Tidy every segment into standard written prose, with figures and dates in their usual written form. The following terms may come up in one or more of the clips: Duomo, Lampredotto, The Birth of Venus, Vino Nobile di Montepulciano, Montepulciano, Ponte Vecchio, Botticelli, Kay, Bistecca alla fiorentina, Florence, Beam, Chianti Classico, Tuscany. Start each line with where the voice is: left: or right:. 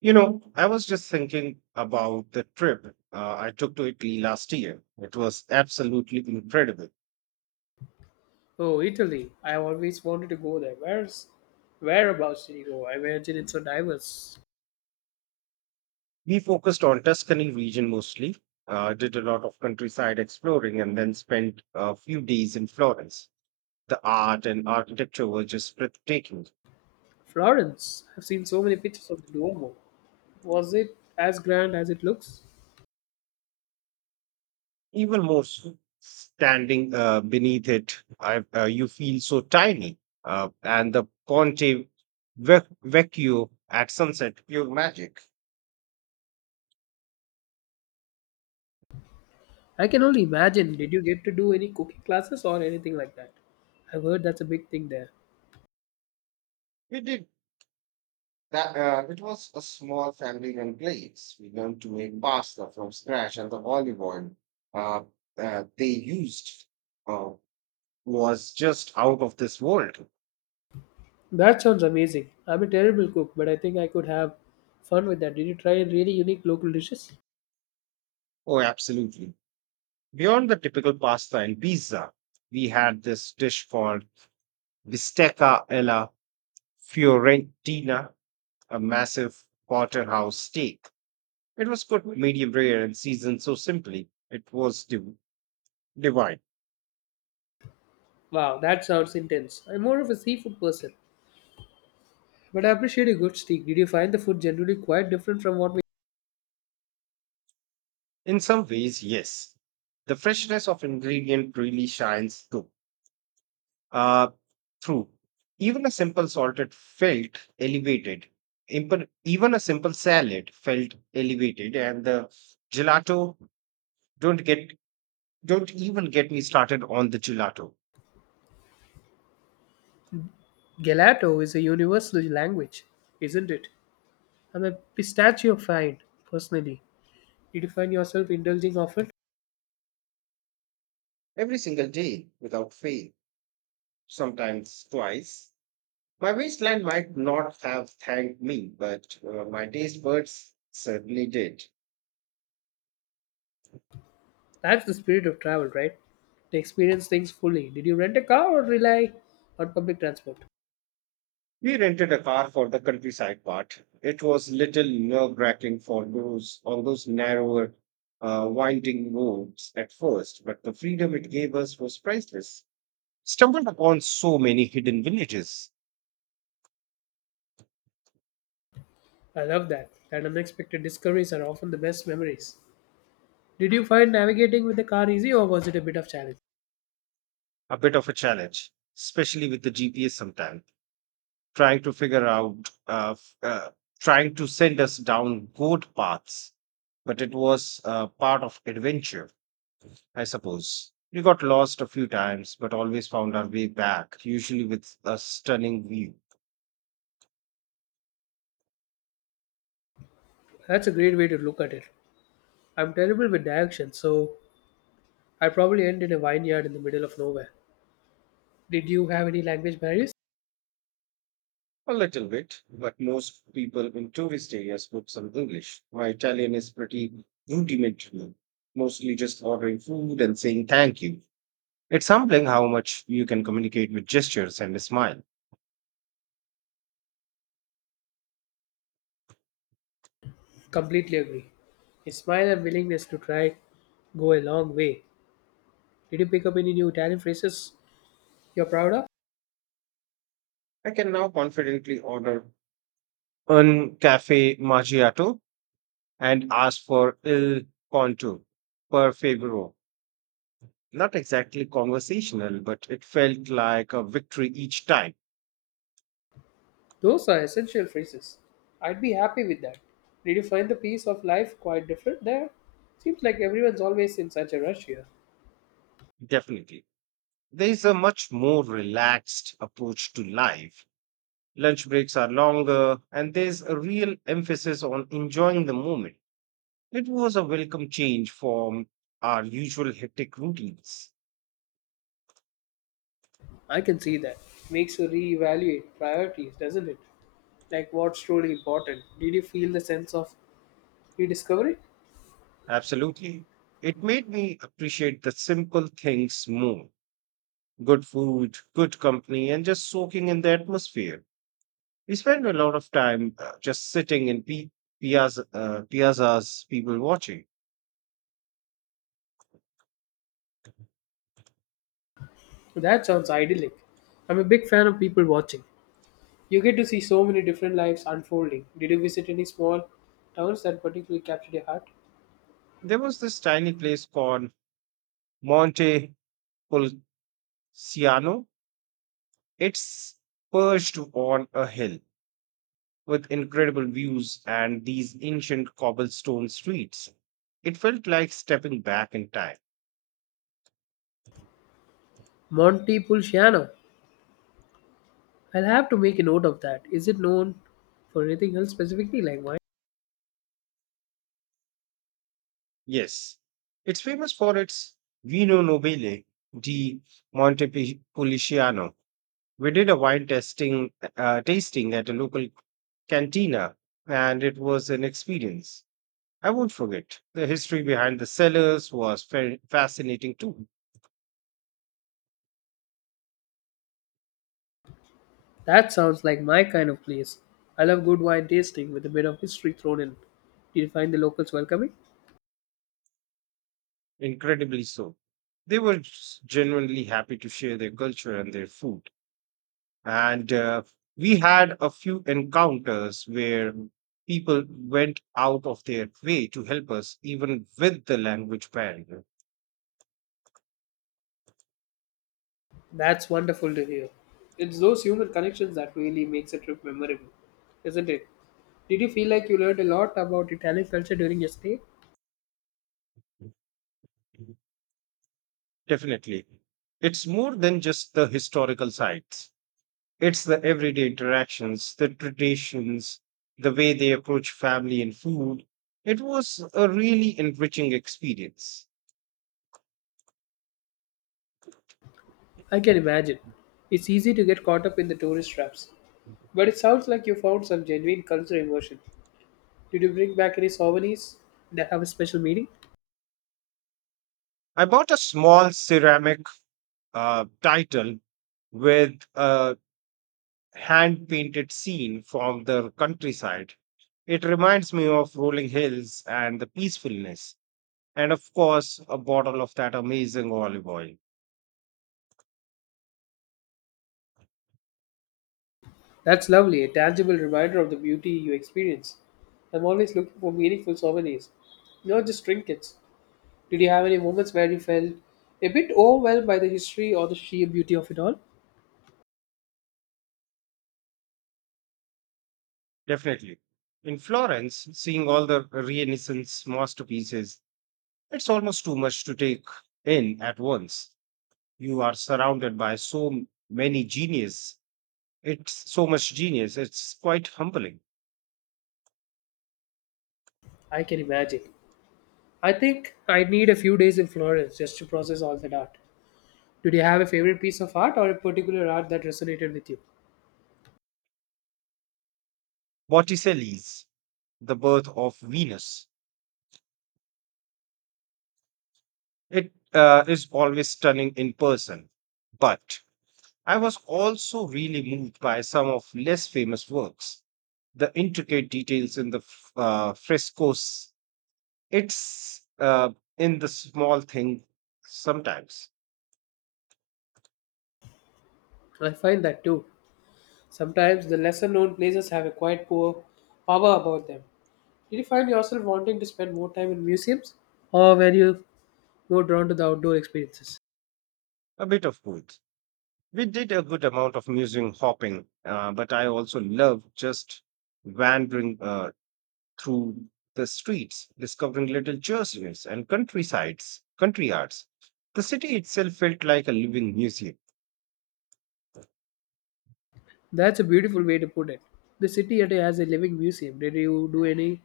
right: You know, I was just thinking about the trip I took to Italy last year. It was absolutely incredible.
left: Oh, Italy. I have always wanted to go there. Where's whereabouts did you go? I imagine it's so diverse.
right: We focused on Tuscany region mostly, did a lot of countryside exploring, and then spent a few days in Florence. The art and architecture were just breathtaking.
left: Florence. I've seen so many pictures of the Duomo. Was it as grand as it looks?
right: Even more so, standing beneath it, you feel so tiny. And the Ponte Vecchio at sunset, pure magic.
left: I can only imagine. Did you get to do any cooking classes or anything like that? I've heard that's a big thing there.
right: We did That It was a small family-run place. We learned to make pasta from scratch, and the olive oil uh, they used uh, was just out of this world.
left: That sounds amazing. I'm a terrible cook, but I think I could have fun with that. Did you try any really unique local dishes?
right: Oh, absolutely! Beyond the typical pasta and pizza, we had this dish called bistecca alla fiorentina, a massive porterhouse steak. It was cooked medium rare and seasoned so simply. It was divine.
left: Wow, that sounds intense. I'm more of a seafood person, but I appreciate a good steak. Did you find the food generally quite different from what?
right: In some ways, yes. The freshness of ingredient really shines Uh, through. Even a simple salted felt elevated. Even a simple salad felt elevated, and the gelato don't get don't even get me started on the gelato.
left: Gelato is a universal language, isn't it? I'm a pistachio fan, personally. Did you find yourself indulging often?
right: Every single day, without fail, sometimes twice. My waistline might not have thanked me, but my taste buds certainly did.
left: That's the spirit of travel, right? To experience things fully. Did you rent a car or rely on public transport?
right: We rented a car for the countryside part. It was little nerve-wracking for those on those narrower, winding roads at first, but the freedom it gave us was priceless. Stumbled upon so many hidden villages,
left: I love that. That unexpected discoveries are often the best memories. Did you find navigating with the car easy or was it a bit of challenge?
right: a bit of a challenge, especially with the GPS sometimes, trying to figure out, trying to send us down goat paths. But it was part of adventure, I suppose. We got lost a few times, but always found our way back, usually with a stunning view.
left: That's a great way to look at it. I'm terrible with directions, so I probably end in a vineyard in the middle of nowhere. Did you have any language barriers?
right: A little bit, but most people in tourist areas spoke some English. My Italian is pretty rudimentary, mostly just ordering food and saying thank you. It's humbling how much you can communicate with gestures and a smile.
left: Completely agree. A smile and willingness to try go a long way. Did you pick up any new Italian phrases you're proud of?
right: I can now confidently order un cafe macchiato and ask for il conto per favore. Not exactly conversational, but it felt like a victory each time,
left: Those are essential phrases. I'd be happy with that. Did you find the pace of life quite different there? Seems like everyone's always in such a rush here.
right: definitely. There is a much more relaxed approach to life. Lunch breaks are longer, and there's a real emphasis on enjoying the moment. It was a welcome change from our usual hectic routines.
left: I can see that. Makes you reevaluate priorities, doesn't it? Like what's truly important. Did you feel the sense of rediscovery?
right: Absolutely. It made me appreciate the simple things more, good food, good company, and just soaking in the atmosphere. We spend a lot of time just sitting in piazza, piazzas, people watching.
left: That sounds idyllic. I'm a big fan of people watching. You get to see so many different lives unfolding. Did you visit any small towns that particularly captured your heart?
right: There was this tiny place called Monte Pulciano. It's perched on a hill with incredible views and these ancient cobblestone streets. It felt like stepping back in time.
left: Montepulciano. I'll have to make a note of that. Is it known for anything else specifically, like wine?
right: Yes, it's famous for its Vino Nobile di Montepulciano. We did a wine tasting at a local cantina, and it was an experience I won't forget. The history behind the cellars was fascinating too,
left: That sounds like my kind of place. I love good wine tasting with a bit of history thrown in. Did you find the locals welcoming?
right: incredibly so. They were genuinely happy to share their culture and their food. And we had a few encounters where people went out of their way to help us, even with the language barrier.
left: That's wonderful to hear. It's those human connections that really makes a trip memorable, isn't it? Did you feel like you learned a lot about Italian culture during your stay?
right: Definitely. It's more than just the historical sites. It's the everyday interactions, the traditions, the way they approach family and food. It was a really enriching experience.
left: I can imagine. It's easy to get caught up in the tourist traps, but it sounds like you found some genuine cultural immersion. Did you bring back any souvenirs that have a special meaning?
right: I bought a small ceramic title with a hand painted scene from the countryside. It reminds me of rolling hills and the peacefulness, and of course, a bottle of that amazing olive oil.
left: That's lovely, a tangible reminder of the beauty you experience. I'm always looking for meaningful souvenirs, not just trinkets. Did you have any moments where you felt a bit overwhelmed by the history or the sheer beauty of it all?
right: Definitely. In Florence, seeing all the Renaissance masterpieces, it's almost too much to take in at once. You are surrounded by many genius. It's so much genius. It's quite humbling.
left: I can imagine. I think I would need a few days in Florence just to process all that art. Did you have a favorite piece of art or a particular art that resonated with you?
right: Botticelli's The Birth of Venus. It is always stunning in person, but I was also really moved by some of less famous works. The intricate details in the frescoes. It's in the small thing sometimes.
left: I find that too. Sometimes the lesser known places have a quite poor power about them. Did you find yourself wanting to spend more time in museums? Or were you more drawn to the outdoor experiences?
right: A bit of both. We did a good amount of museum hopping, but I also love just wandering through the streets, discovering little churches and countrysides, country arts. The city itself felt like a living museum.
left: That's a beautiful way to put it. The city yet has a living museum. Did you do any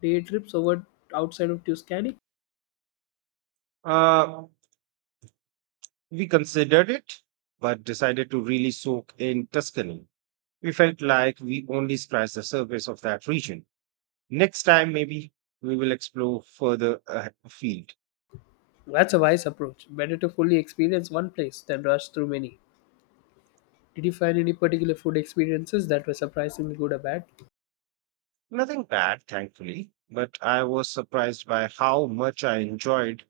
left: day trips over outside of Tuscany?
right: Uh, we considered it, but decided to really soak in Tuscany. We felt like we only scratched the surface of that region. Next time, maybe we will explore further afield.
left: That's a wise approach. Better to fully experience one place than rush through many. Did you find any particular food experiences that were surprisingly good or bad?
right: Nothing bad, thankfully, but I was surprised by how much I enjoyed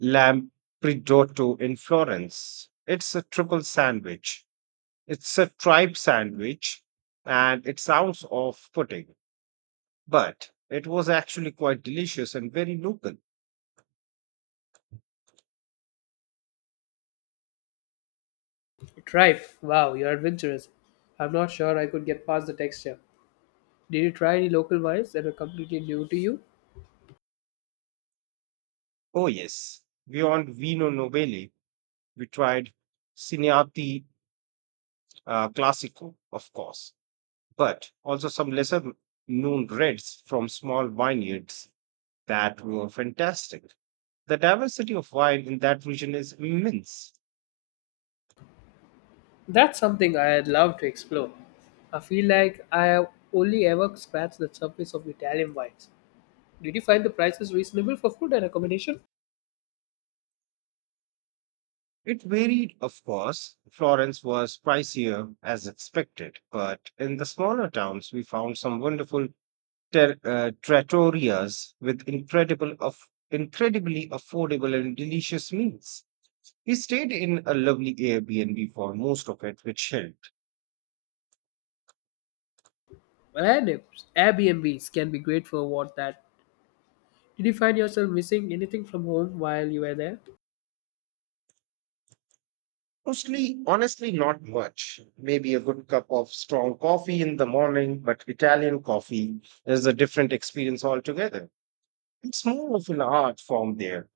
right: Lampredotto in Florence. It's a tripe sandwich, and it sounds off putting, but it was actually quite delicious and very local.
left: Tripe. Wow, you're adventurous. I'm not sure I could get past the texture. Did you try any local wines that were completely new to you?
right: Oh, yes, beyond Vino Nobile, we tried Cineati Classico, of course, but also some lesser known reds from small vineyards that were fantastic. The diversity of wine in that region is immense.
left: That's something I'd love to explore. I feel like I have only ever scratched the surface of Italian wines. Did you find the prices reasonable for food and accommodation?
right: It varied, of course. Florence was pricier as expected, but in the smaller towns, we found some wonderful trattorias with incredible of incredibly affordable and delicious meals. We stayed in a lovely Airbnb for most of it, which helped.
left: Well, and if Airbnbs can be great for what that. Did you find yourself missing anything from home while you were there?
right: Mostly, honestly, not much. Maybe a good cup of strong coffee in the morning, but Italian coffee is a different experience altogether. It's more of an art form there.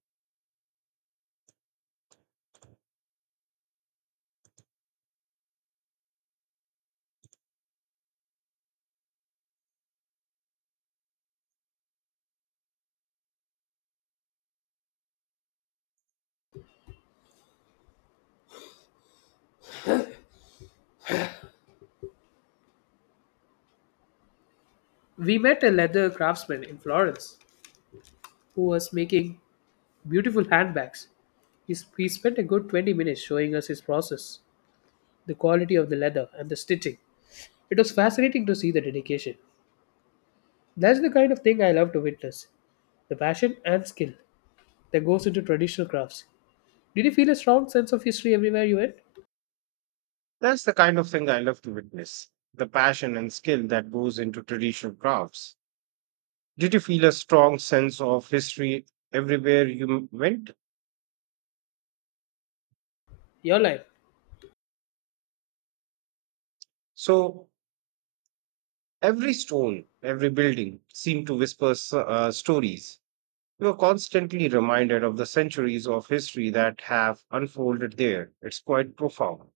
left: We met a leather craftsman in Florence who was making beautiful handbags. He spent a good 20 minutes showing us his process, the quality of the leather, and the stitching. It was fascinating to see the dedication. That's the kind of thing I love to witness, the passion and skill that goes into traditional crafts. Did you feel a strong sense of history everywhere you went?
right: That's the kind of thing I love to witness, the passion and skill that goes into traditional crafts. Did you feel a strong sense of history everywhere you went?
left: Your life.
right: So, every stone, every building seemed to whisper stories. We are constantly reminded of the centuries of history that have unfolded there. It's quite profound.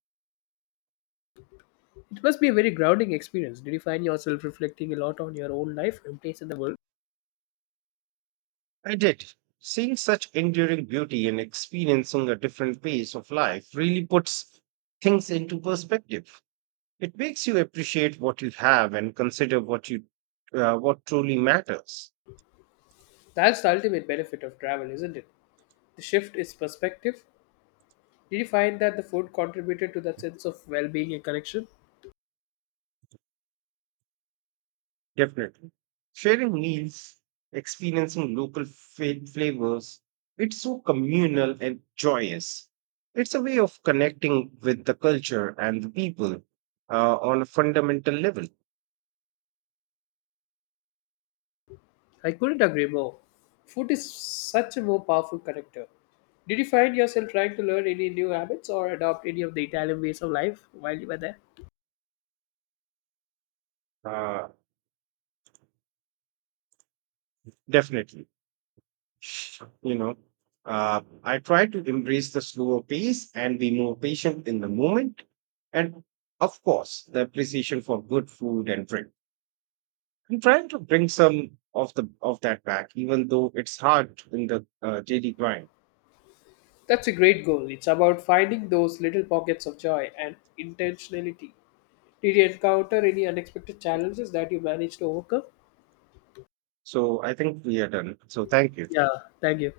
left: It must be a very grounding experience. Did you find yourself reflecting a lot on your own life and place in the world?
right: I did. Seeing such enduring beauty and experiencing a different pace of life really puts things into perspective. It makes you appreciate what you have and consider what you what truly matters.
left: That's the ultimate benefit of travel, isn't it? The shift is perspective. Did you find that the food contributed to that sense of well being and connection?
right: Definitely. Sharing meals, experiencing local flavors, it's so communal and joyous. It's a way of connecting with the culture and the people on a fundamental level.
left: I couldn't agree more. Food is such a more powerful connector. Did you find yourself trying to learn any new habits or adopt any of the Italian ways of life while you were there?
right: Uh, definitely. Sh- You know, I try to embrace the slower pace and be more patient in the moment. And of course, the appreciation for good food and drink. I'm trying to bring some of that back, even though it's hard in the daily grind.
left: That's a great goal. It's about finding those little pockets of joy and intentionality. Did you encounter any unexpected challenges that you managed to overcome?
right: So I think we are done. So thank you.
left: Yeah, thank you.